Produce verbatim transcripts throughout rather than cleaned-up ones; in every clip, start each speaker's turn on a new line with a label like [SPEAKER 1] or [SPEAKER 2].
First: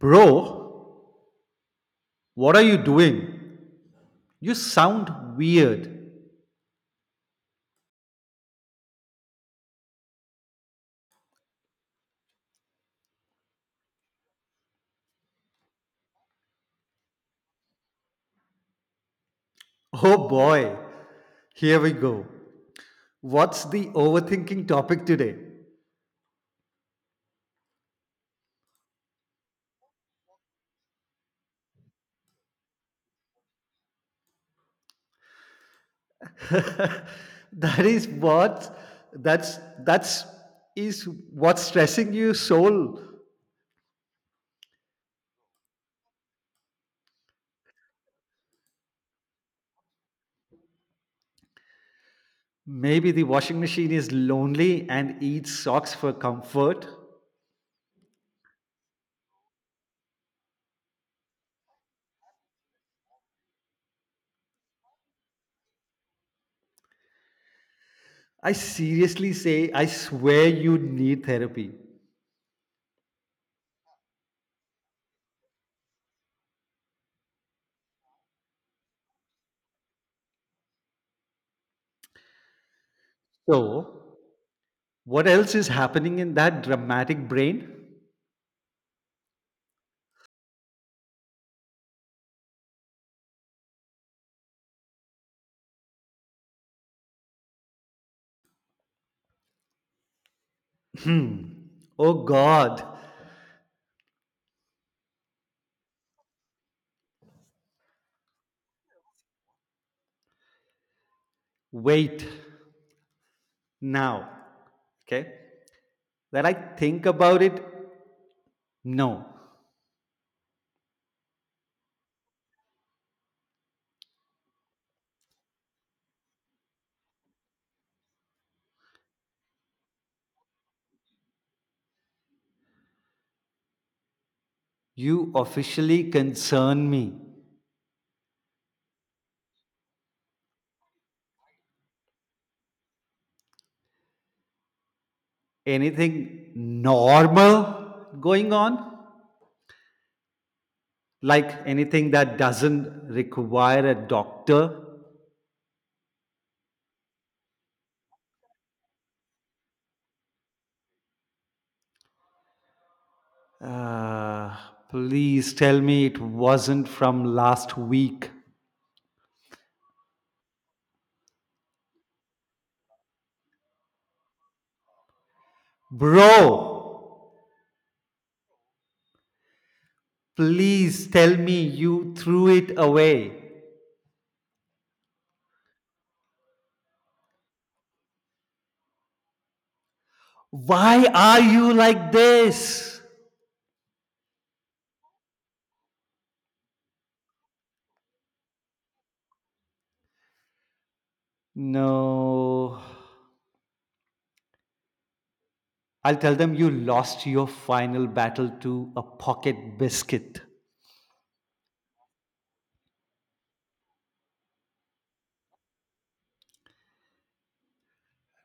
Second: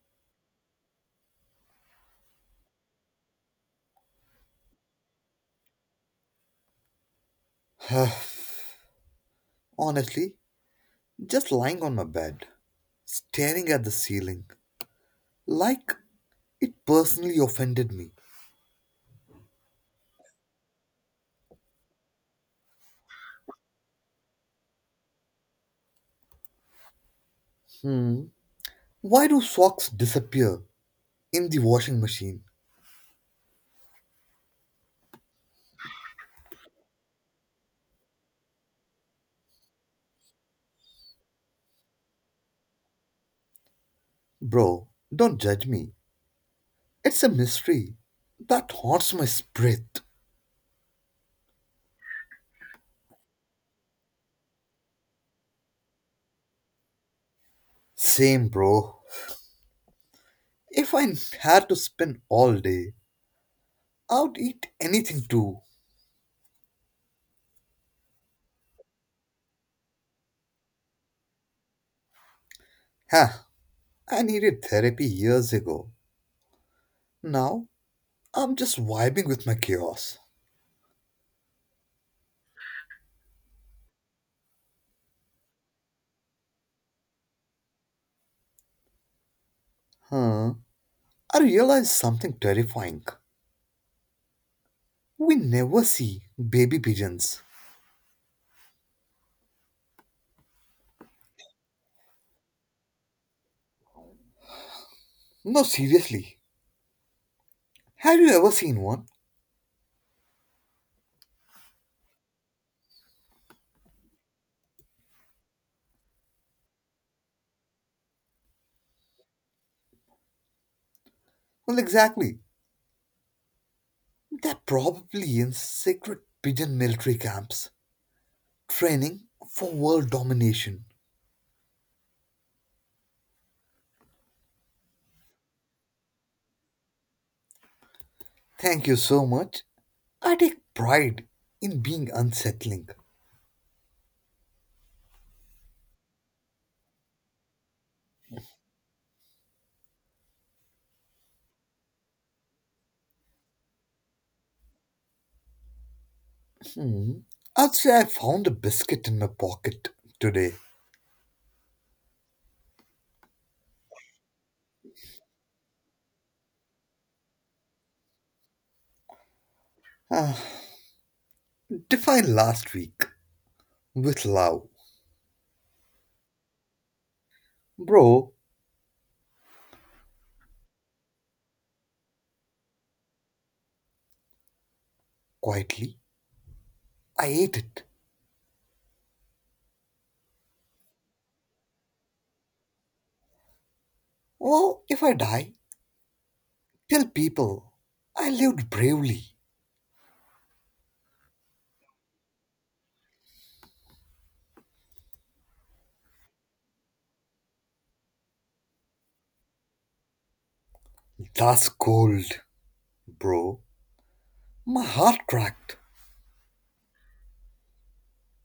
[SPEAKER 1] Bro, what are you doing? You sound weird.
[SPEAKER 2] Honestly, just lying on my bed, staring at the ceiling, like it personally offended me.
[SPEAKER 1] Oh boy, here we go. What's the overthinking topic today?
[SPEAKER 2] Hmm. Why do socks disappear in the washing machine?
[SPEAKER 1] that is what that's that's is what's stressing you soul.
[SPEAKER 2] Bro, don't judge me. It's a mystery that haunts my spirit.
[SPEAKER 1] Maybe the washing machine is lonely and eats socks for comfort.
[SPEAKER 2] Same, bro. If I had to spend all day, I would eat anything too.
[SPEAKER 1] I seriously say I swear you need therapy.
[SPEAKER 2] Huh, I needed therapy years ago. Now, I'm just vibing with my chaos.
[SPEAKER 1] So, what else is happening in that dramatic brain?
[SPEAKER 2] Huh. I realized something terrifying. We never see baby pigeons.
[SPEAKER 1] Oh God,
[SPEAKER 2] No, seriously. Have you ever seen one?
[SPEAKER 1] wait now. Okay. That I think about it. No.
[SPEAKER 2] Well, exactly. They're probably in secret pigeon military camps, training for world domination.
[SPEAKER 1] You officially concern me.
[SPEAKER 2] Thank you so much. I take pride in being unsettling.
[SPEAKER 1] Anything normal going on? Like anything that doesn't require a doctor?
[SPEAKER 2] Hmm. I'd say I found a biscuit in my pocket today.
[SPEAKER 1] Uh, Please tell me it wasn't from last week.
[SPEAKER 2] Ah, defined last week with love.
[SPEAKER 1] Bro,
[SPEAKER 2] Bro,
[SPEAKER 1] please tell me you threw it away.
[SPEAKER 2] quietly, I ate it.
[SPEAKER 1] Why are you like this?
[SPEAKER 2] Oh, if I die, tell people I lived bravely.
[SPEAKER 1] No. I'll tell them you lost your final battle to a pocket biscuit.
[SPEAKER 2] That's cold, bro. My heart cracked.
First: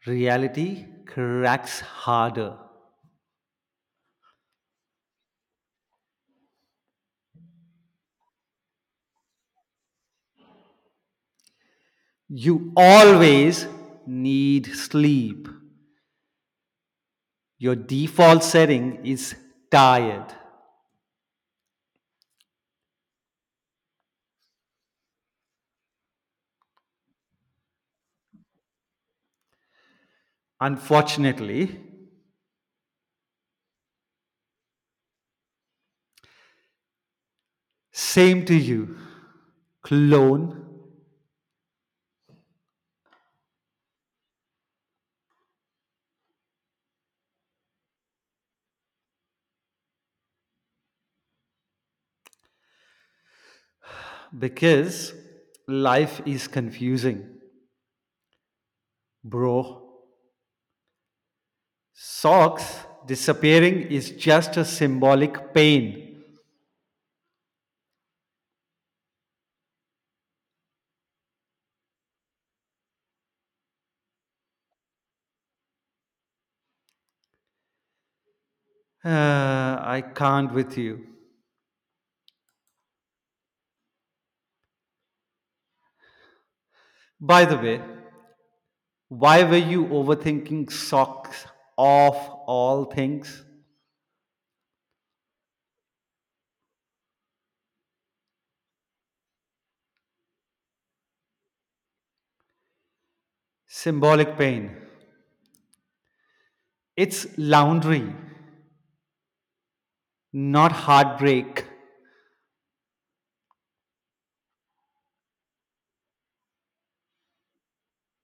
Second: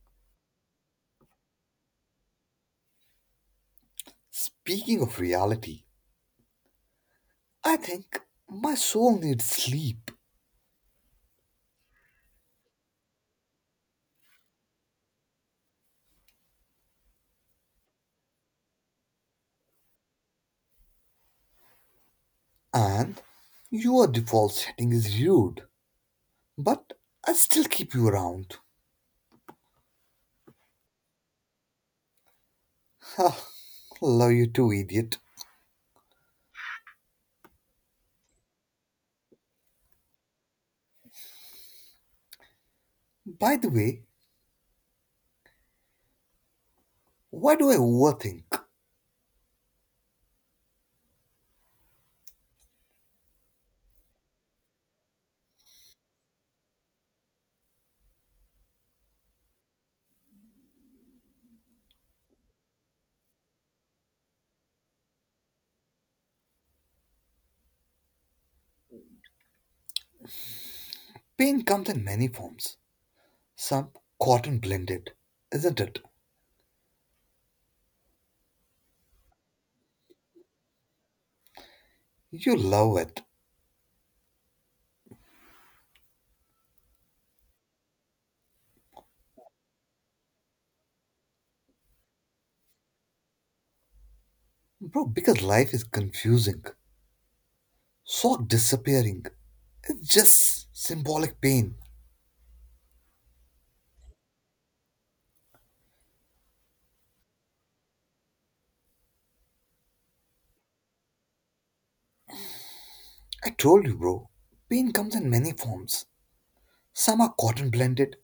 [SPEAKER 1] Reality cracks harder.
[SPEAKER 2] Speaking of reality, I think my soul needs sleep,
[SPEAKER 1] You always need sleep. Your default setting is tired.
[SPEAKER 2] and your default setting is rude, but I still keep you around.
[SPEAKER 1] Unfortunately,
[SPEAKER 2] Love you too, idiot.
[SPEAKER 1] same to you, clone,
[SPEAKER 2] By the way, why do I overthink?
[SPEAKER 1] because life is confusing, bro. Socks disappearing is just a symbolic pain.
[SPEAKER 2] Pain comes in many forms. Some cotton blended, isn't it?
[SPEAKER 1] Uh, I can't with you.
[SPEAKER 2] You love it,
[SPEAKER 1] By the way, why were you overthinking socks of all things?
[SPEAKER 2] bro, because life is confusing. So disappearing. It's just symbolic pain.
[SPEAKER 1] Symbolic pain. It's laundry, not heartbreak.
[SPEAKER 2] I told you, bro. Pain comes in many forms. Some are cotton blended,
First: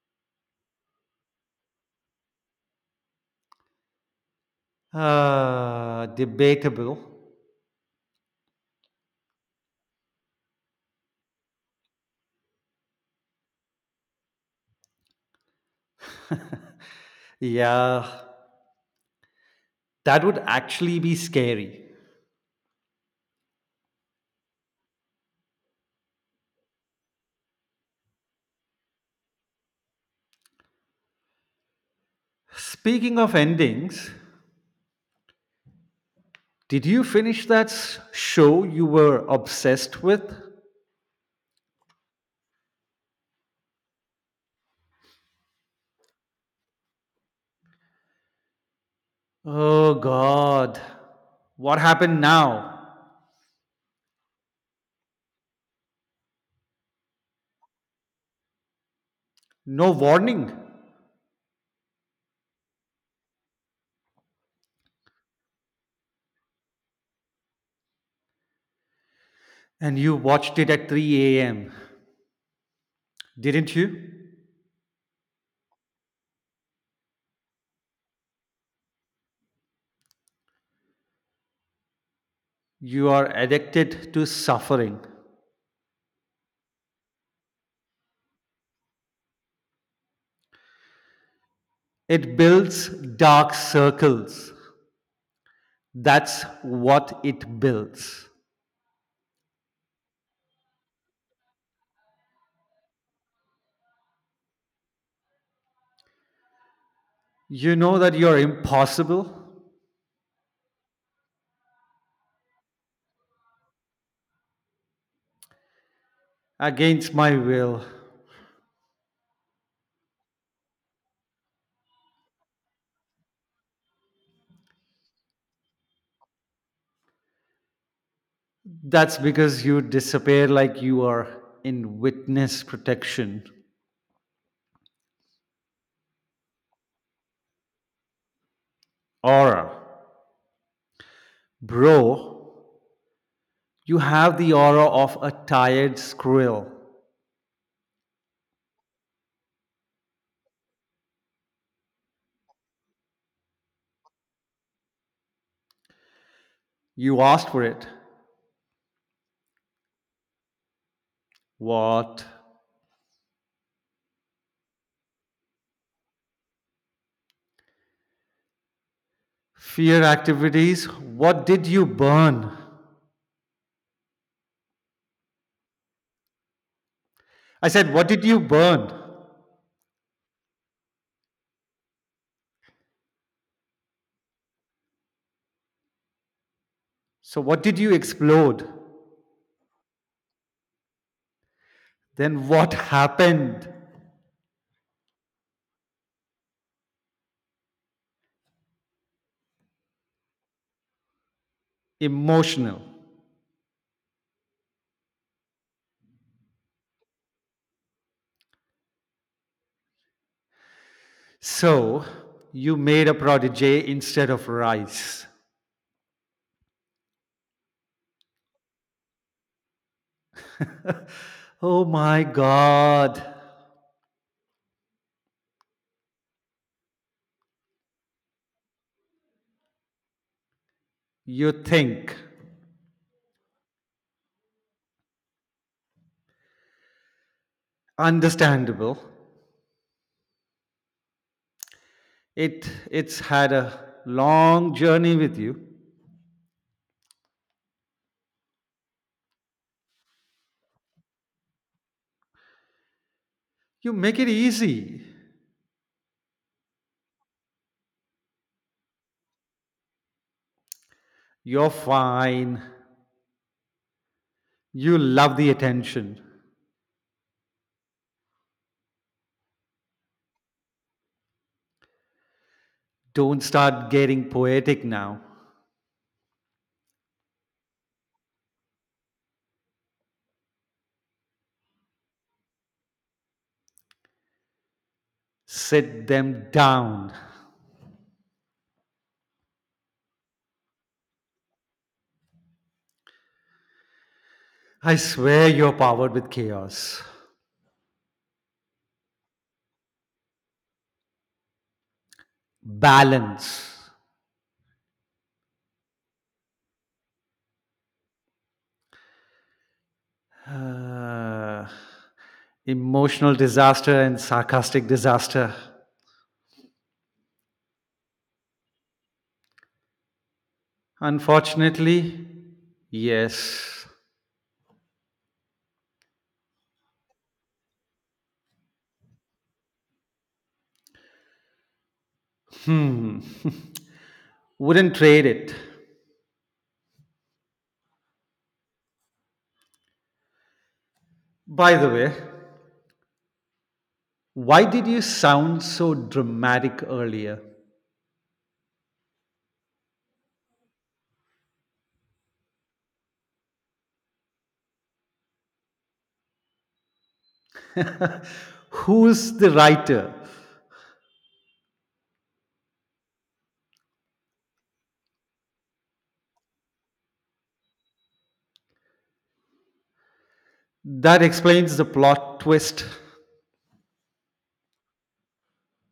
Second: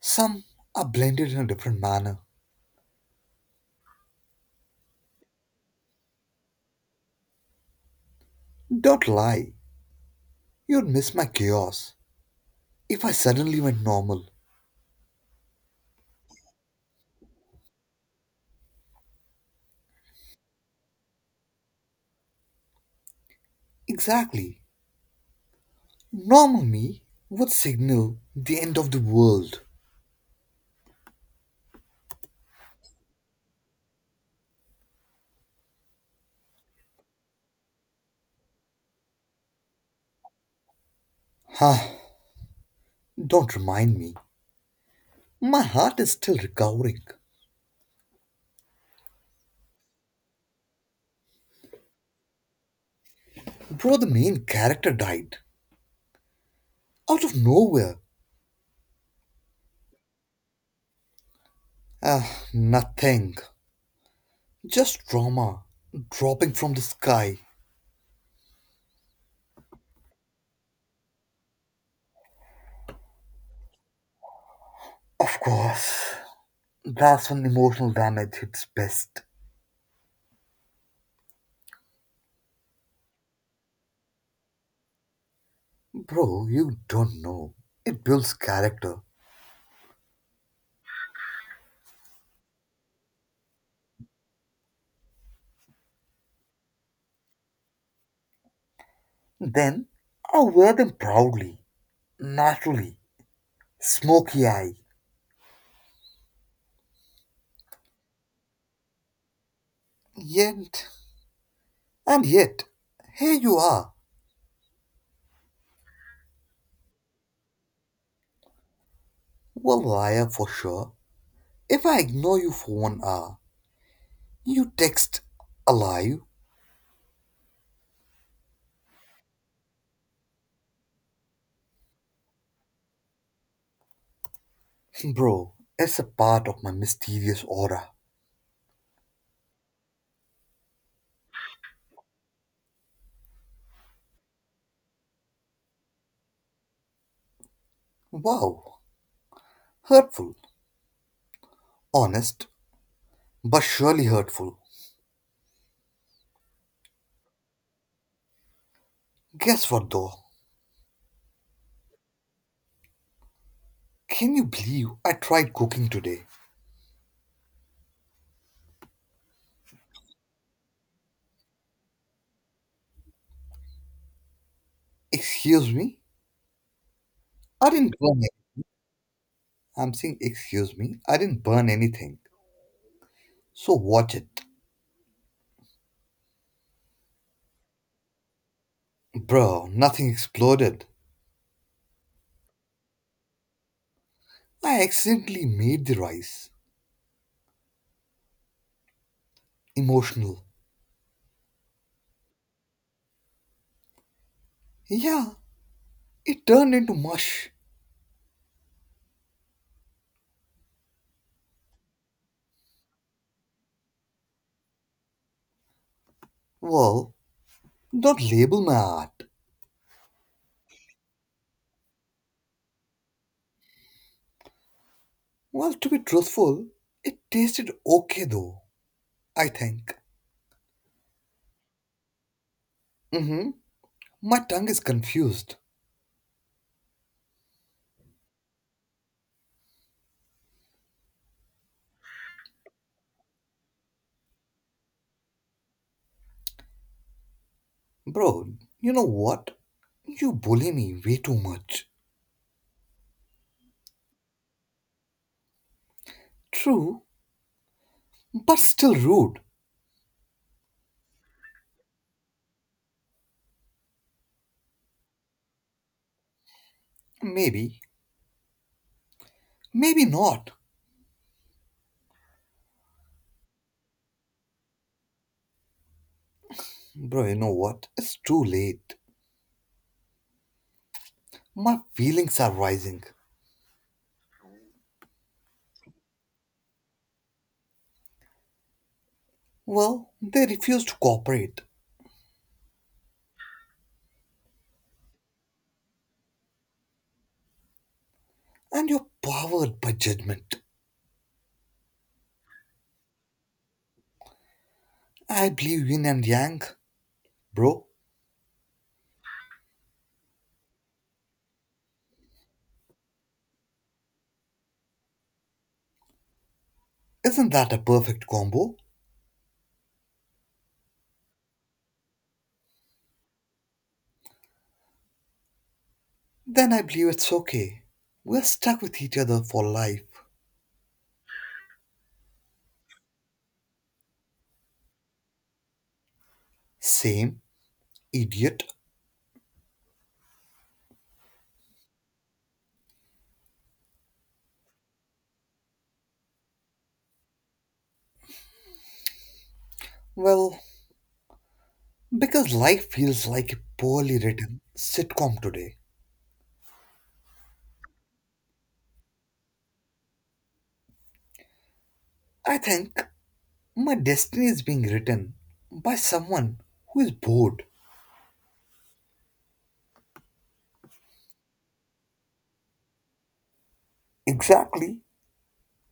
[SPEAKER 2] some are blended in a different manner.
[SPEAKER 1] Uh, debatable.
[SPEAKER 2] Don't lie. You'd miss my chaos if I suddenly went normal.
[SPEAKER 1] Yeah, that would actually be scary.
[SPEAKER 2] Exactly. Normal me would signal the end of the world.
[SPEAKER 1] Speaking of endings, did you finish that s- show you were obsessed with?
[SPEAKER 2] Huh. Don't remind me. My heart is still recovering.
[SPEAKER 1] Oh god. What happened now?
[SPEAKER 2] Bro, the main character died. Out of nowhere.
[SPEAKER 1] No warning.
[SPEAKER 2] Ah, nothing. Just drama, dropping from the sky.
[SPEAKER 1] And you watched it at three a m. Didn't you?
[SPEAKER 2] Of course, that's when emotional damage hits best.
[SPEAKER 1] You are addicted to suffering.
[SPEAKER 2] Bro, you don't know. It builds character.
[SPEAKER 1] It builds dark circles. That's what it builds.
[SPEAKER 2] Then, I wear them proudly, naturally, smoky eye.
[SPEAKER 1] You know that you're impossible
[SPEAKER 2] Yet, and yet, here you are.
[SPEAKER 1] against my will.
[SPEAKER 2] A liar for sure. If I ignore you for one hour, you text alive.
[SPEAKER 1] That's because you disappear like you are in witness protection.
[SPEAKER 2] Bro, it's a part of my mysterious aura.
[SPEAKER 1] Aura. Bro, you have the aura of a tired squirrel.
[SPEAKER 2] Wow, hurtful, honest, but surely hurtful.
[SPEAKER 1] You asked for it.
[SPEAKER 2] Guess what though?
[SPEAKER 1] What?
[SPEAKER 2] Can you believe I tried cooking today?
[SPEAKER 1] Fear activities? What did you burn?
[SPEAKER 2] Excuse me?
[SPEAKER 1] I
[SPEAKER 2] I
[SPEAKER 1] said,
[SPEAKER 2] didn't
[SPEAKER 1] what
[SPEAKER 2] burn
[SPEAKER 1] did
[SPEAKER 2] it.
[SPEAKER 1] you burn?
[SPEAKER 2] I'm saying, excuse me, I didn't burn anything. So watch it.
[SPEAKER 1] So, what did you explode?
[SPEAKER 2] Bro, nothing exploded.
[SPEAKER 1] Then, what happened?
[SPEAKER 2] I accidentally made the rice. Emotional.
[SPEAKER 1] Emotional.
[SPEAKER 2] Yeah, it turned into mush.
[SPEAKER 1] So, you made a protege instead of rice.
[SPEAKER 2] Well, don't label my art.
[SPEAKER 1] Oh my God.
[SPEAKER 2] Well, to be truthful, it tasted okay though, I think.
[SPEAKER 1] You think.
[SPEAKER 2] Mm hmm. My tongue is confused.
[SPEAKER 1] Understandable. It, it's had a long journey with you.
[SPEAKER 2] Bro, you know what? You bully me way too much.
[SPEAKER 1] You make it easy.
[SPEAKER 2] True, but still rude.
[SPEAKER 1] You're fine. You love the attention.
[SPEAKER 2] Maybe, maybe not.
[SPEAKER 1] Don't start getting poetic now.
[SPEAKER 2] Bro, you know what? It's too late. My feelings are rising.
[SPEAKER 1] Sit them down.
[SPEAKER 2] Well, they refuse to cooperate,
[SPEAKER 1] I swear you're powered with chaos,
[SPEAKER 2] and you're powered by judgment.
[SPEAKER 1] balance,
[SPEAKER 2] I believe yin and yang. Bro,
[SPEAKER 1] uh, emotional disaster, and sarcastic disaster.
[SPEAKER 2] isn't that a perfect combo?
[SPEAKER 1] Unfortunately, yes,
[SPEAKER 2] Then I believe it's okay. We're stuck with each other for life.
[SPEAKER 1] wouldn't trade it.
[SPEAKER 2] Same idiot.
[SPEAKER 1] By the way, why did you sound so dramatic earlier?
[SPEAKER 2] Well, because life feels like a poorly written sitcom today.
[SPEAKER 1] Who's the writer?
[SPEAKER 2] I think my destiny is being written by someone who is bored.
[SPEAKER 1] That explains the plot twist.
[SPEAKER 2] Exactly.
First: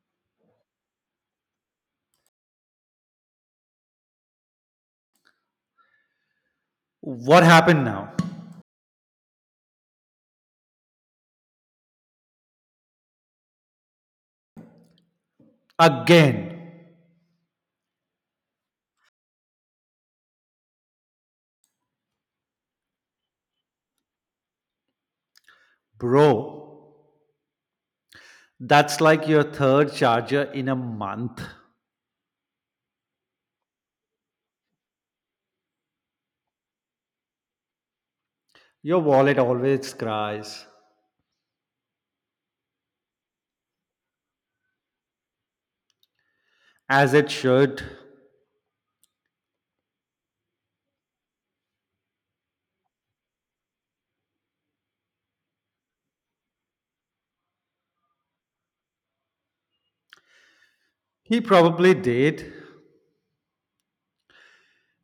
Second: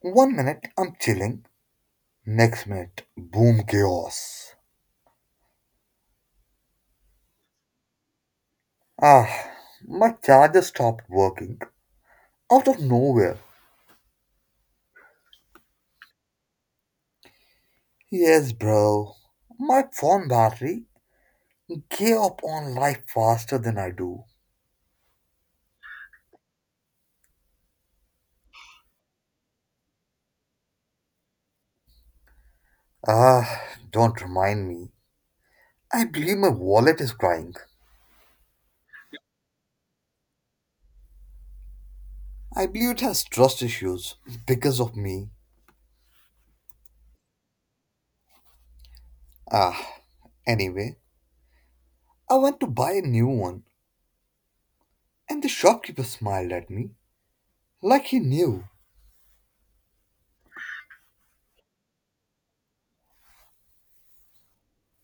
[SPEAKER 2] One minute I'm chilling, next minute, boom, chaos.
[SPEAKER 1] What happened now?
[SPEAKER 2] Ah, my charger stopped working out of nowhere.
[SPEAKER 1] Again,
[SPEAKER 2] Yes, bro. My phone battery gave up on life faster than I do.
[SPEAKER 1] bro, that's like your third charger in a month.
[SPEAKER 2] Ah, don't remind me. I believe my wallet is crying.
[SPEAKER 1] Your wallet always cries,
[SPEAKER 2] I believe it has trust issues because of me.
[SPEAKER 1] as it should.
[SPEAKER 2] Ah, anyway, I went to buy a new one, and the shopkeeper smiled at me like he knew.
[SPEAKER 1] He probably did.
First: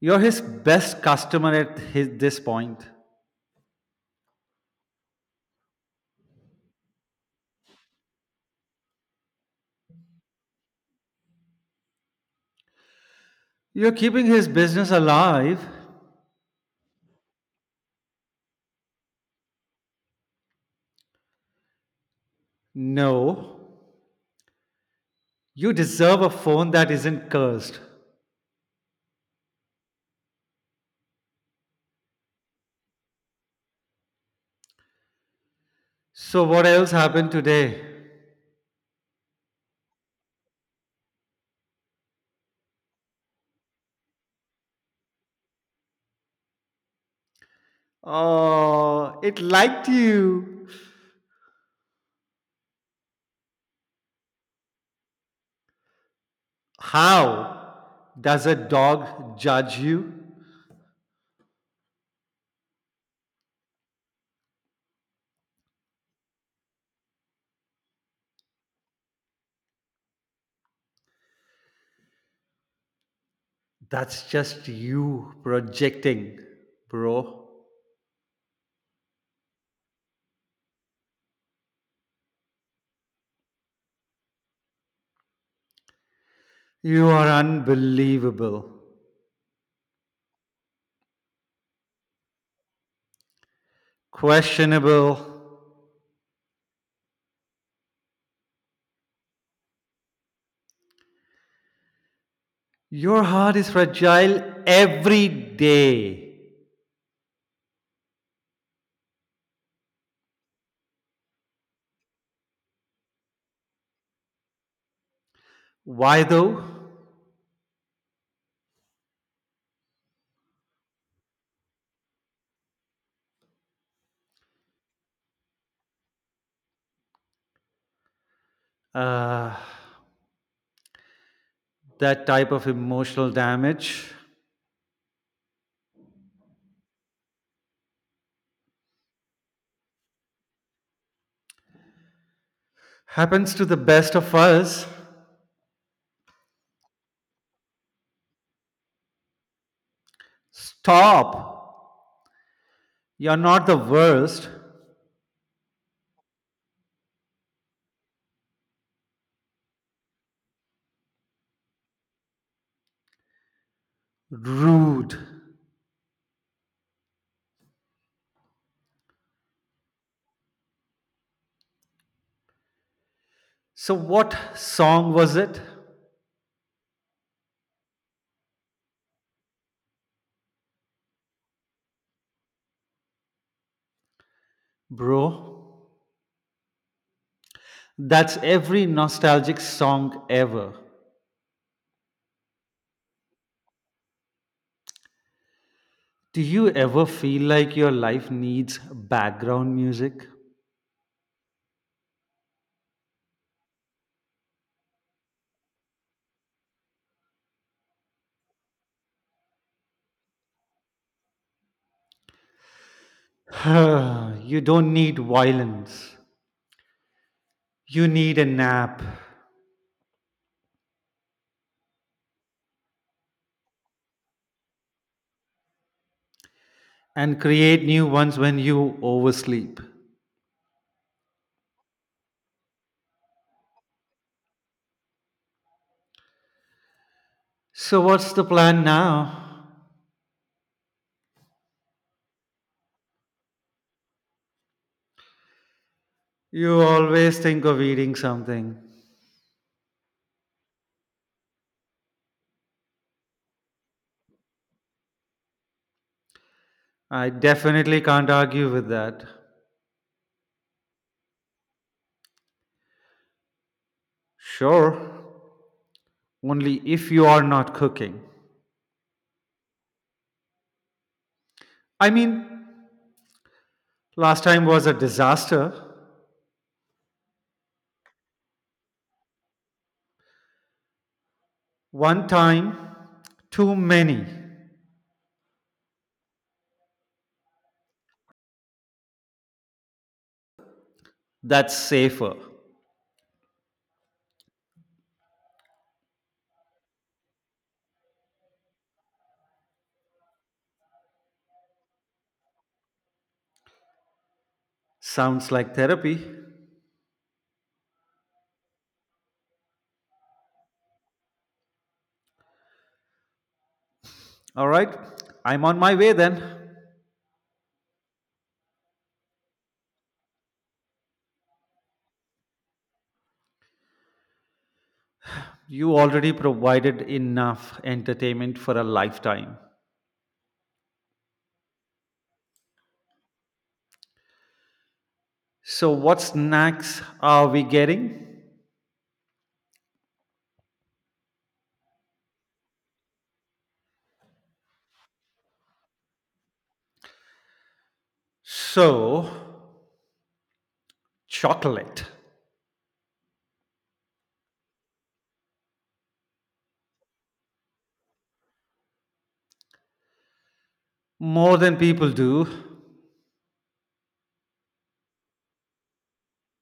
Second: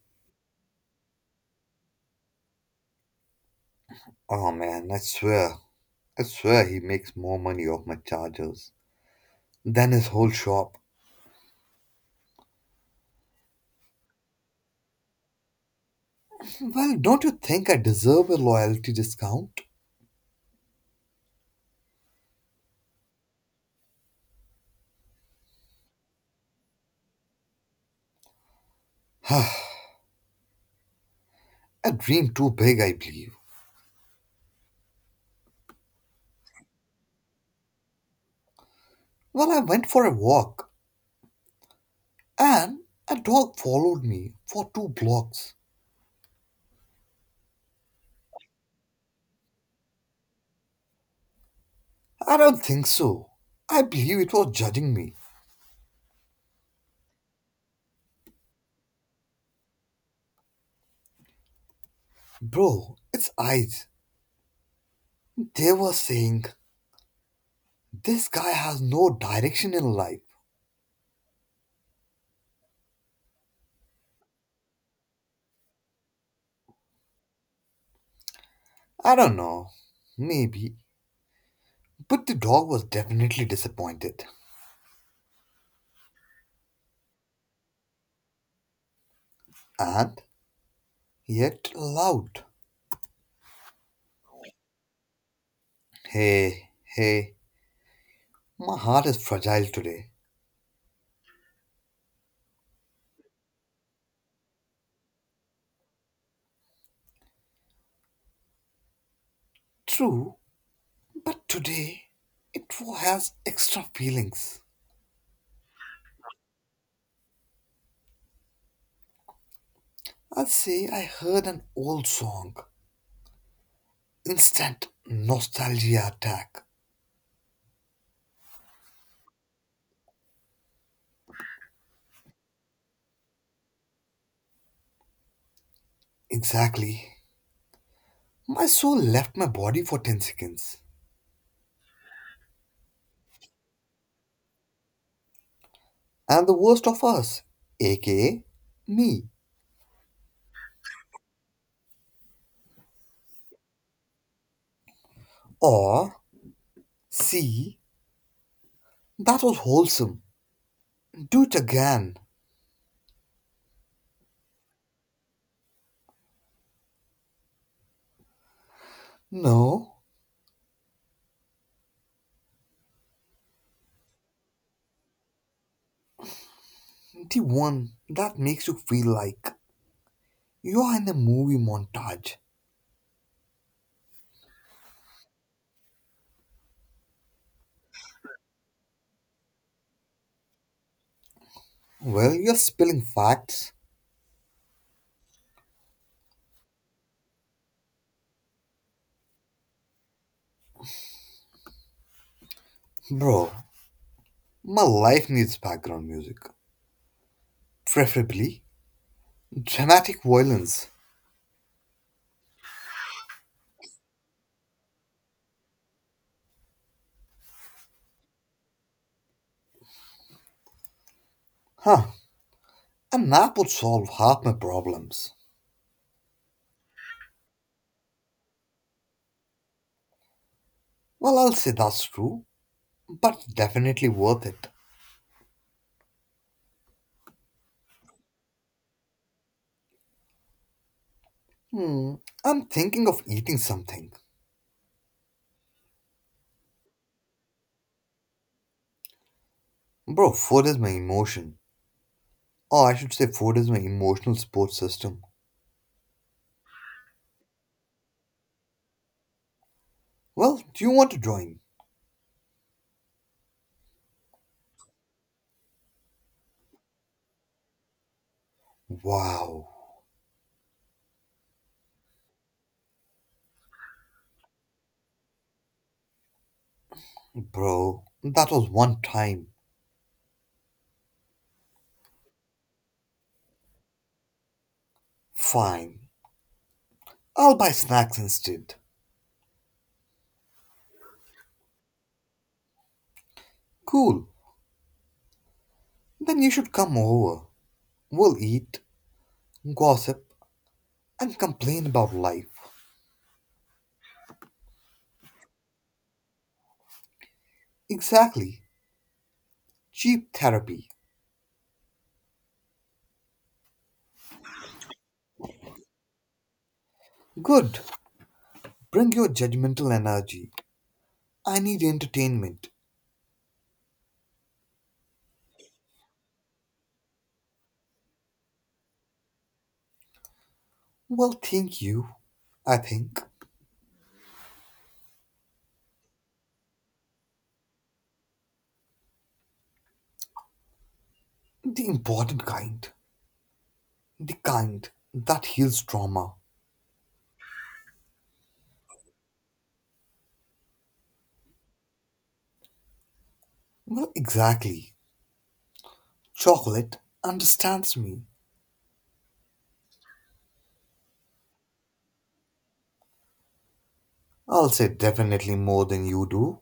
[SPEAKER 1] You're his best customer at his, this point.
[SPEAKER 2] Oh man, I swear, I swear he makes more money off my chargers than his whole shop.
[SPEAKER 1] You're keeping his business alive?
[SPEAKER 2] Well, don't you think I deserve a loyalty discount?
[SPEAKER 1] No. You deserve a phone that isn't cursed.
[SPEAKER 2] I dream too big, I believe.
[SPEAKER 1] So, what else happened today?
[SPEAKER 2] Well, I went for a walk, and a dog followed me for two blocks.
[SPEAKER 1] Oh, it liked you.
[SPEAKER 2] I don't think so. I believe it was judging me.
[SPEAKER 1] How? Does a dog judge you?
[SPEAKER 2] Bro, its eyes. They were saying, this guy has no direction in life.
[SPEAKER 1] That's just you projecting, bro.
[SPEAKER 2] I don't know. Maybe. But the dog was definitely disappointed.
[SPEAKER 1] You are unbelievable.
[SPEAKER 2] And yet loud.
[SPEAKER 1] Questionable.
[SPEAKER 2] Hey, hey, my heart is fragile today.
[SPEAKER 1] Your heart is fragile every day.
[SPEAKER 2] True, but today it has extra feelings.
[SPEAKER 1] Why though?
[SPEAKER 2] I'd say I heard an old song. Instant nostalgia attack.
[SPEAKER 1] Uh, that type of emotional damage
[SPEAKER 2] Exactly. My soul left my body for ten seconds.
[SPEAKER 1] happens to the best of us.
[SPEAKER 2] And the worst of us, aka me.
[SPEAKER 1] Stop. You're not the worst.
[SPEAKER 2] Or C, that was wholesome. Do it again.
[SPEAKER 1] Rude.
[SPEAKER 2] No,
[SPEAKER 1] So, what song was it,
[SPEAKER 2] the one that makes you feel like you're in a movie montage.
[SPEAKER 1] bro? That's every nostalgic song ever.
[SPEAKER 2] Well, you're spilling facts.
[SPEAKER 1] Do you ever feel like your life needs background music?
[SPEAKER 2] Bro, my life needs background music. Preferably dramatic violence.
[SPEAKER 1] you don't need violence. You need a nap
[SPEAKER 2] Huh, and that would solve half my problems.
[SPEAKER 1] and create new ones when you oversleep.
[SPEAKER 2] Well, I'll say that's true, but definitely worth it.
[SPEAKER 1] So, what's the plan now?
[SPEAKER 2] Hmm, I'm thinking of eating something.
[SPEAKER 1] You always think of eating something.
[SPEAKER 2] Bro, food is my emotion. Or I should say, food is my emotional support system.
[SPEAKER 1] I definitely can't argue with that.
[SPEAKER 2] Well, do you want to join?
[SPEAKER 1] Sure, only if you are not cooking.
[SPEAKER 2] Wow.
[SPEAKER 1] I mean, last time was a disaster.
[SPEAKER 2] Bro, that was one time.
[SPEAKER 1] One time, too many.
[SPEAKER 2] Fine. I'll buy snacks instead.
[SPEAKER 1] That's safer.
[SPEAKER 2] Cool. Then you should come over. We'll eat, gossip, and complain about life.
[SPEAKER 1] Sounds like therapy.
[SPEAKER 2] Exactly. Cheap therapy.
[SPEAKER 1] All right, I'm on my way then.
[SPEAKER 2] Good. Bring your judgmental energy. I need entertainment.
[SPEAKER 1] You already provided enough entertainment for a lifetime.
[SPEAKER 2] Well, thank you. I think.
[SPEAKER 1] So, what snacks are we getting?
[SPEAKER 2] The important kind. The kind that heals trauma.
[SPEAKER 1] So, chocolate.
[SPEAKER 2] Well, exactly. Chocolate understands me.
[SPEAKER 1] More than people do.
[SPEAKER 2] I'll say definitely more than you do.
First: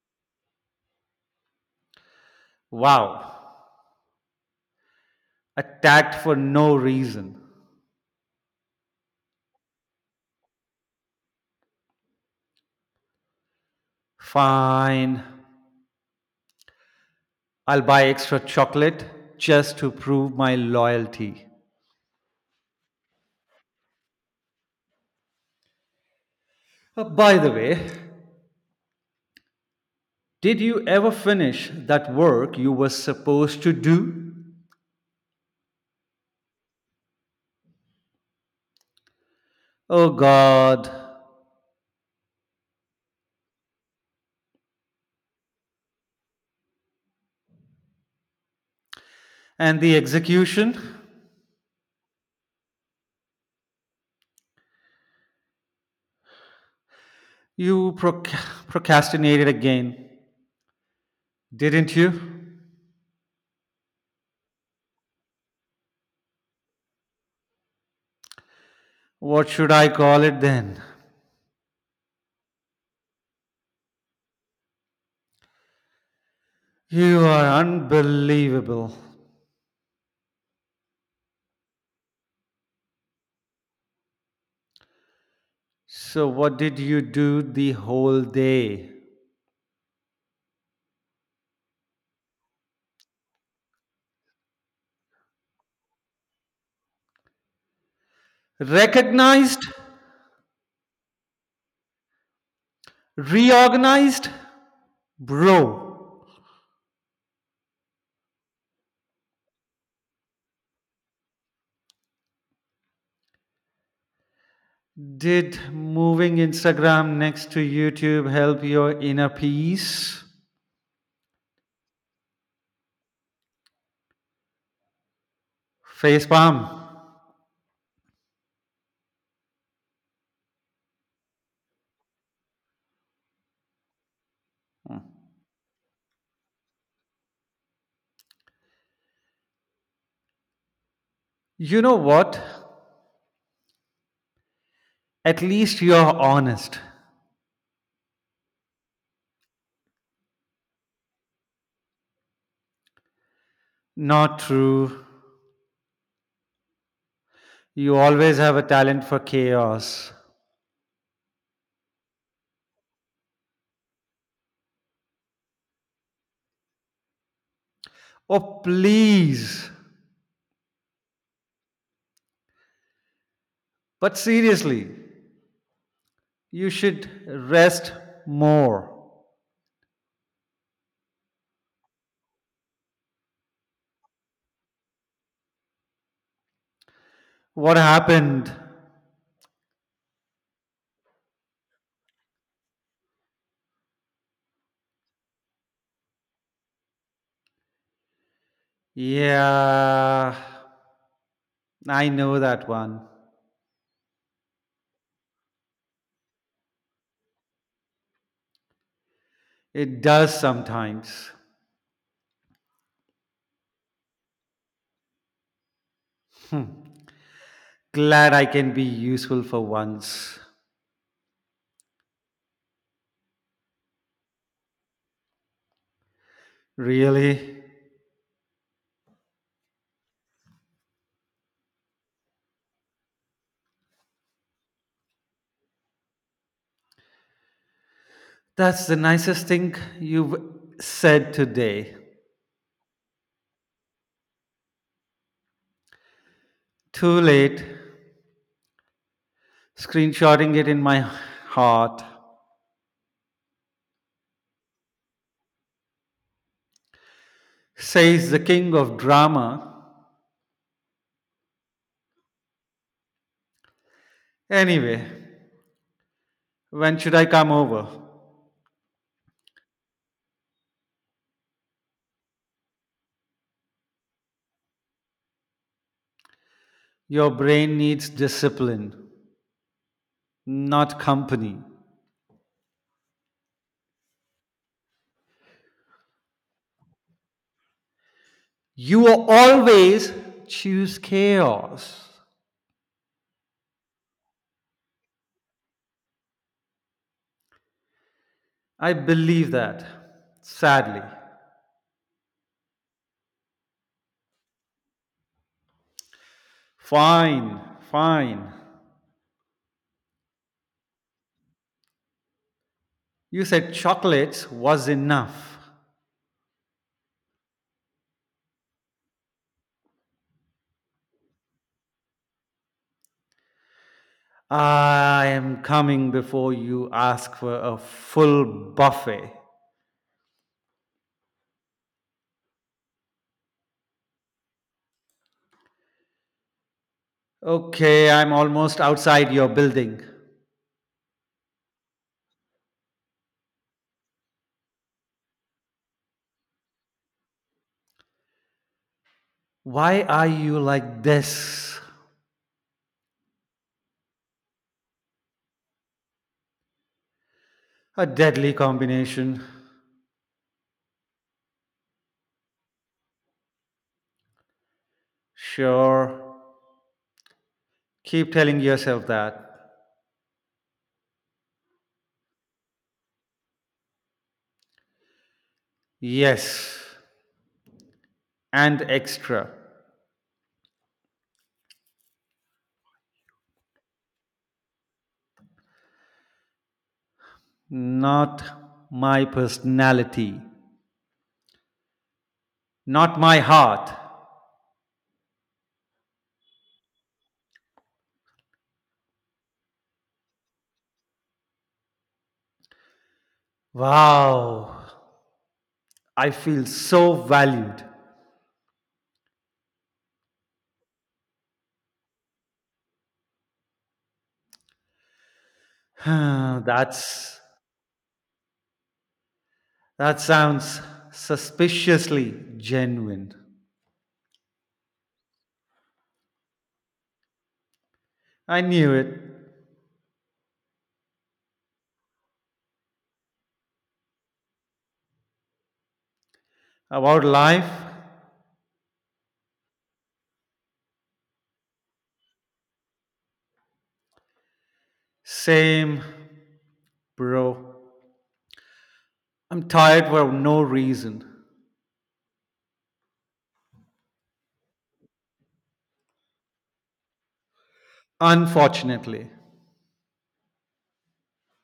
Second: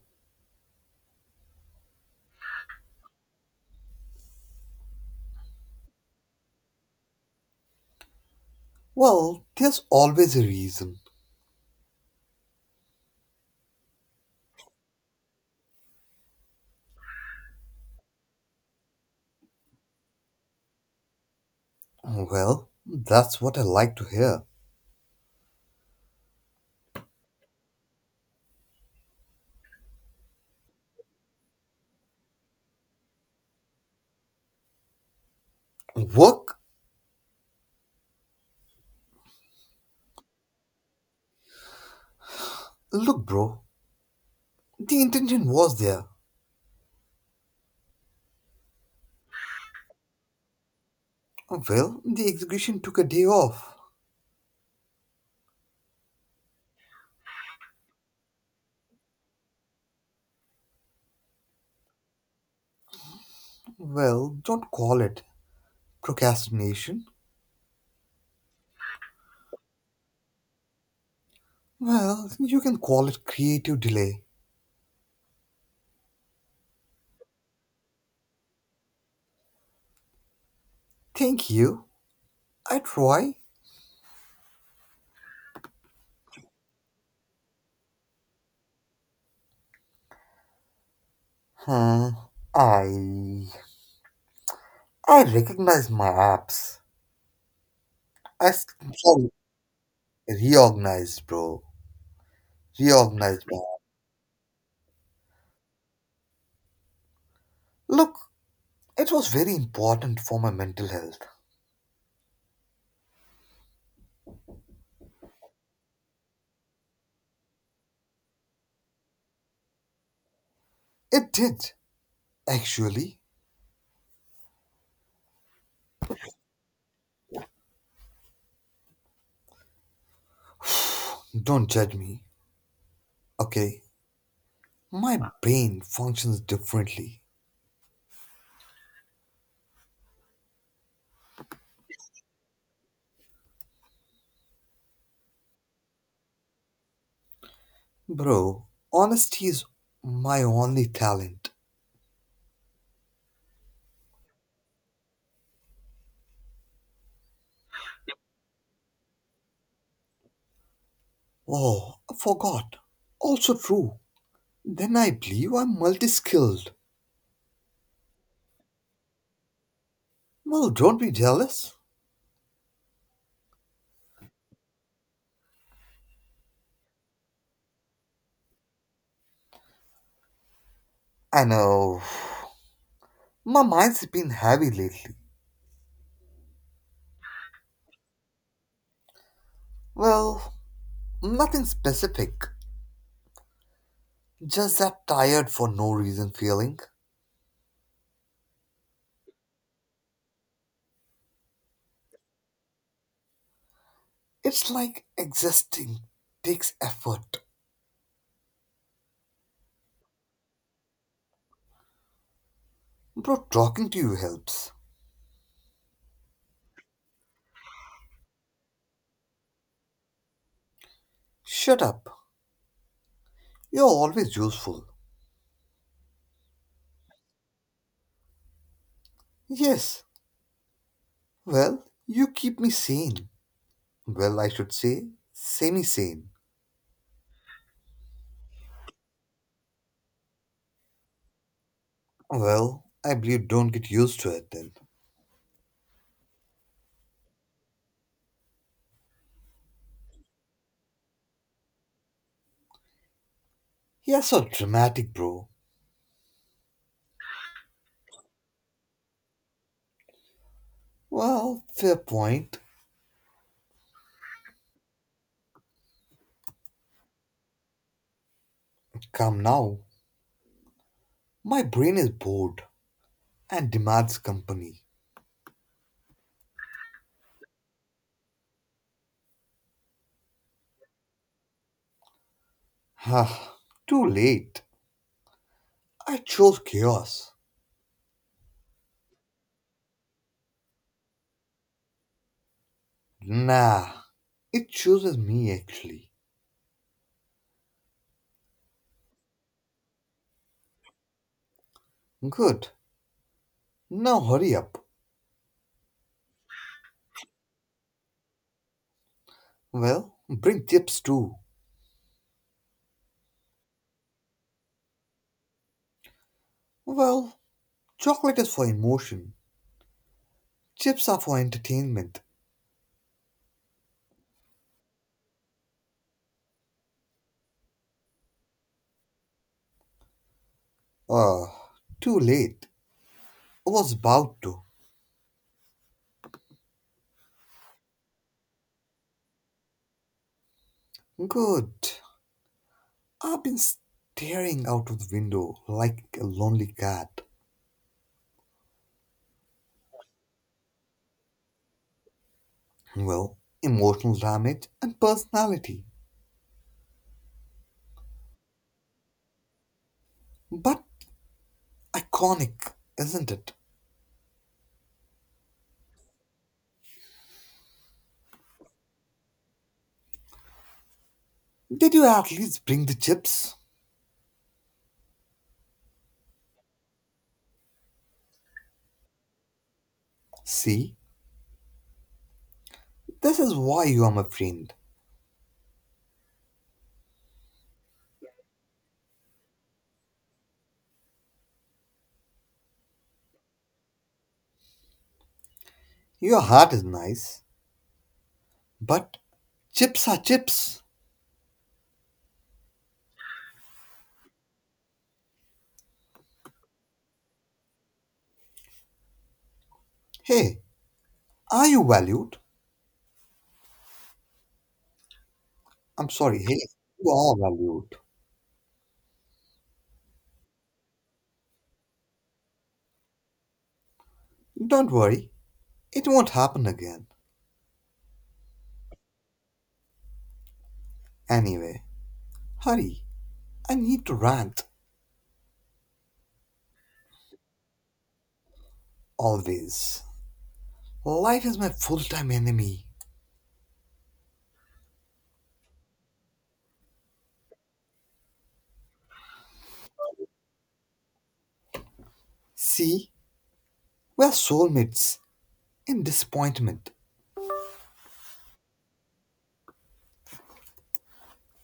[SPEAKER 1] Wow. Attacked for no reason.
[SPEAKER 2] Well, there's always a reason.
[SPEAKER 1] Fine. I'll buy extra chocolate just to prove my loyalty.
[SPEAKER 2] Well, that's what I like to hear.
[SPEAKER 1] Uh, by the way, did you ever finish that work you were supposed to do?
[SPEAKER 2] Work?
[SPEAKER 1] Oh God.
[SPEAKER 2] Look, bro, the intention was there.
[SPEAKER 1] And the execution?
[SPEAKER 2] Well, the execution took a day off.
[SPEAKER 1] You proc- procrastinated again, didn't you?
[SPEAKER 2] Well, don't call it procrastination.
[SPEAKER 1] What should I call it then?
[SPEAKER 2] Well, you can call it creative delay.
[SPEAKER 1] You are unbelievable.
[SPEAKER 2] Thank you. I try.
[SPEAKER 1] So, what did you do the whole day?
[SPEAKER 2] Huh. I. I recognize my apps. I s- Sorry,
[SPEAKER 1] Recognized?
[SPEAKER 2] reorganized, bro. Reorganized my app.
[SPEAKER 1] Reorganized? Bro,
[SPEAKER 2] Look, it was very important for my mental health.
[SPEAKER 1] did moving Instagram next to YouTube help your inner peace?
[SPEAKER 2] It did, actually.
[SPEAKER 1] Facepalm.
[SPEAKER 2] Don't judge me, okay? My brain functions differently.
[SPEAKER 1] You know what? At least you're honest.
[SPEAKER 2] Bro, honesty is my only talent.
[SPEAKER 1] Not true. You always have a talent for chaos.
[SPEAKER 2] Oh, I forgot. Also true. Then I believe I'm multi skilled.
[SPEAKER 1] Oh, please.
[SPEAKER 2] Well, don't be jealous.
[SPEAKER 1] But seriously, you should rest more.
[SPEAKER 2] I know. My mind's been heavy lately.
[SPEAKER 1] What happened?
[SPEAKER 2] Well, nothing specific. Just that tired for no reason feeling.
[SPEAKER 1] Yeah, I know that one.
[SPEAKER 2] It's like existing takes effort.
[SPEAKER 1] It does sometimes.
[SPEAKER 2] Bro, talking to you helps.
[SPEAKER 1] Glad I can be useful for once.
[SPEAKER 2] Shut up. You're always useful.
[SPEAKER 1] Really?
[SPEAKER 2] Yes. Well, you keep me sane. Well, I should say, semi sane.
[SPEAKER 1] That's the nicest thing you've said today.
[SPEAKER 2] Well, I believe don't get used to it then.
[SPEAKER 1] Too late. Screenshotting it in my heart.
[SPEAKER 2] Yeah, so dramatic, bro.
[SPEAKER 1] Says the king of drama.
[SPEAKER 2] Well, fair point.
[SPEAKER 1] Anyway, when should I come over?
[SPEAKER 2] Come now. My brain is bored and demands company.
[SPEAKER 1] Your brain needs discipline, not company.
[SPEAKER 2] Ah, too late. I chose chaos.
[SPEAKER 1] You always choose chaos.
[SPEAKER 2] Nah, it chooses me actually.
[SPEAKER 1] I believe that, sadly.
[SPEAKER 2] Good. Now hurry up.
[SPEAKER 1] Fine, fine.
[SPEAKER 2] Well, bring chips too.
[SPEAKER 1] You said chocolates was enough.
[SPEAKER 2] Well, chocolate is for emotion. Chips are for entertainment.
[SPEAKER 1] I am coming before you ask for a full buffet.
[SPEAKER 2] Ah, too late. I was about to.
[SPEAKER 1] Okay, I'm almost outside your building.
[SPEAKER 2] Good. I've been staring out of the window like a lonely cat.
[SPEAKER 1] Why are you like this?
[SPEAKER 2] Well, emotional damage and personality.
[SPEAKER 1] A deadly combination.
[SPEAKER 2] But iconic, isn't it?
[SPEAKER 1] Sure. Keep telling yourself that.
[SPEAKER 2] Did you at least bring the chips?
[SPEAKER 1] Yes. And extra.
[SPEAKER 2] See, this is why you are my friend.
[SPEAKER 1] Not my personality. Not my heart.
[SPEAKER 2] Your heart is nice, but chips are chips.
[SPEAKER 1] Wow. I feel so valued.
[SPEAKER 2] Hey, are you valued? I'm sorry, hey, you are
[SPEAKER 1] that's
[SPEAKER 2] valued.
[SPEAKER 1] that sounds suspiciously genuine.
[SPEAKER 2] Don't worry, it won't happen again.
[SPEAKER 1] I knew it.
[SPEAKER 2] Anyway, hurry, I need to rant
[SPEAKER 1] About life,
[SPEAKER 2] always. Life is my full time enemy.
[SPEAKER 1] same, bro. I'm tired for no reason.
[SPEAKER 2] See, we're soulmates in disappointment.
[SPEAKER 1] Unfortunately.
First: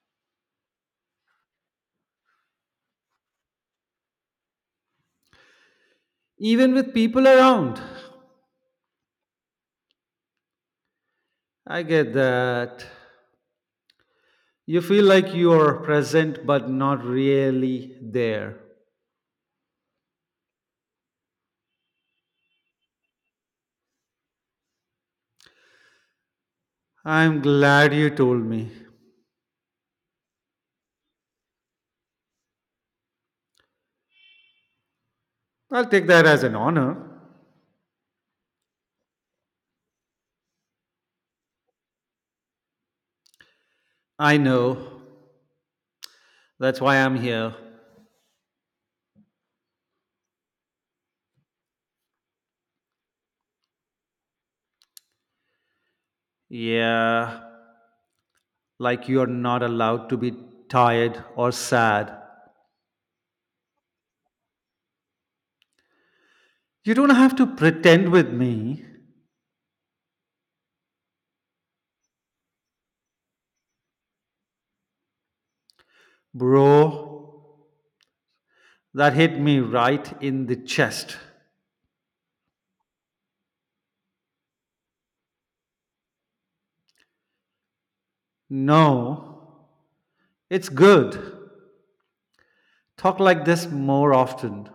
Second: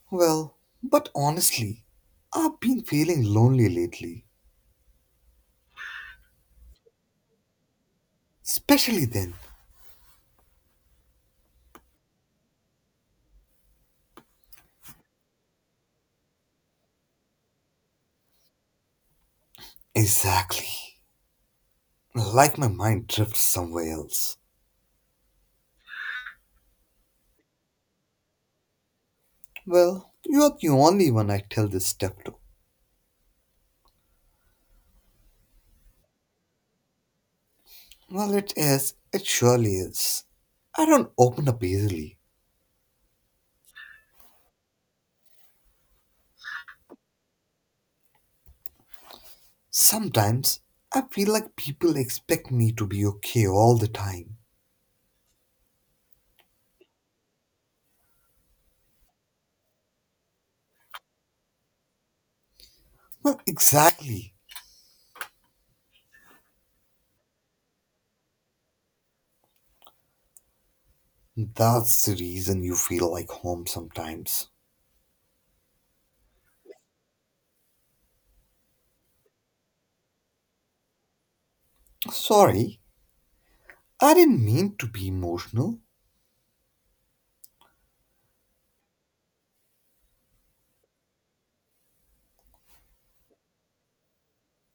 [SPEAKER 2] Well, but honestly, I've been feeling lonely lately.
[SPEAKER 1] Even with people around.
[SPEAKER 2] Especially then.
[SPEAKER 1] I get that. You feel like you're present but not really there.
[SPEAKER 2] Exactly. Like my mind drifts somewhere else.
[SPEAKER 1] I'm glad you told me.
[SPEAKER 2] Well, you're the only one I tell this stuff to.
[SPEAKER 1] I'll take that as an honor.
[SPEAKER 2] Well, it is. It surely is. I don't open up easily.
[SPEAKER 1] I know. That's why I'm here.
[SPEAKER 2] Sometimes I feel like people expect me to be okay all the time.
[SPEAKER 1] Yeah, like you're not allowed to be tired or sad.
[SPEAKER 2] Well, exactly.
[SPEAKER 1] You don't have to pretend with me.
[SPEAKER 2] That's the reason you feel like home sometimes.
[SPEAKER 1] Bro, that hit me right in the chest.
[SPEAKER 2] Sorry, I didn't mean to be emotional.
[SPEAKER 1] No, it's good. Talk like this more often.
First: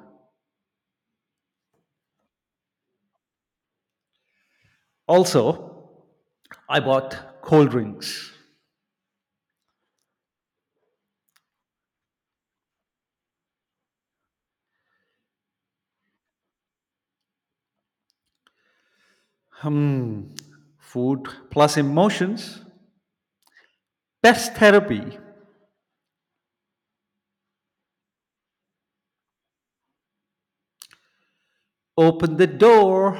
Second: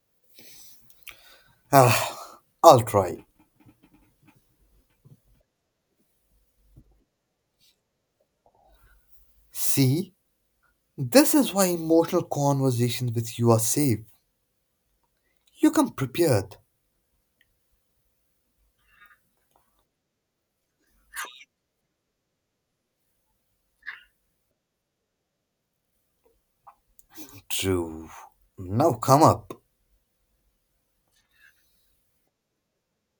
[SPEAKER 2] Ah, I'll try.
[SPEAKER 1] Also, I bought cold drinks.
[SPEAKER 2] See, this is why emotional conversations with you are safe. You come prepared.
[SPEAKER 1] Hmm. Food plus emotions. Best therapy.
[SPEAKER 2] True. Now come up.
[SPEAKER 1] Open the door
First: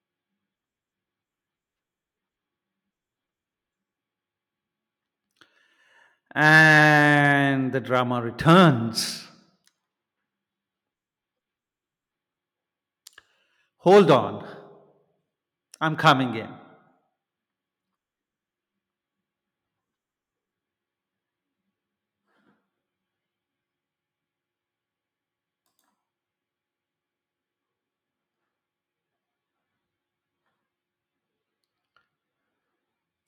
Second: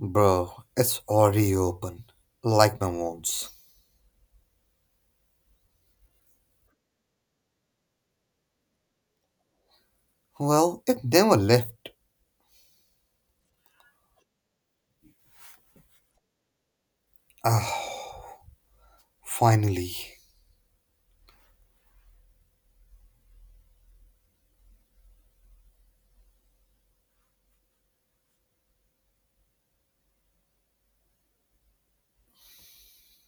[SPEAKER 2] Bro, it's already open. Like my wounds.
[SPEAKER 1] and the drama returns.
[SPEAKER 2] Well, it never left.
[SPEAKER 1] Hold on. I'm coming in.
[SPEAKER 2] Ah, finally.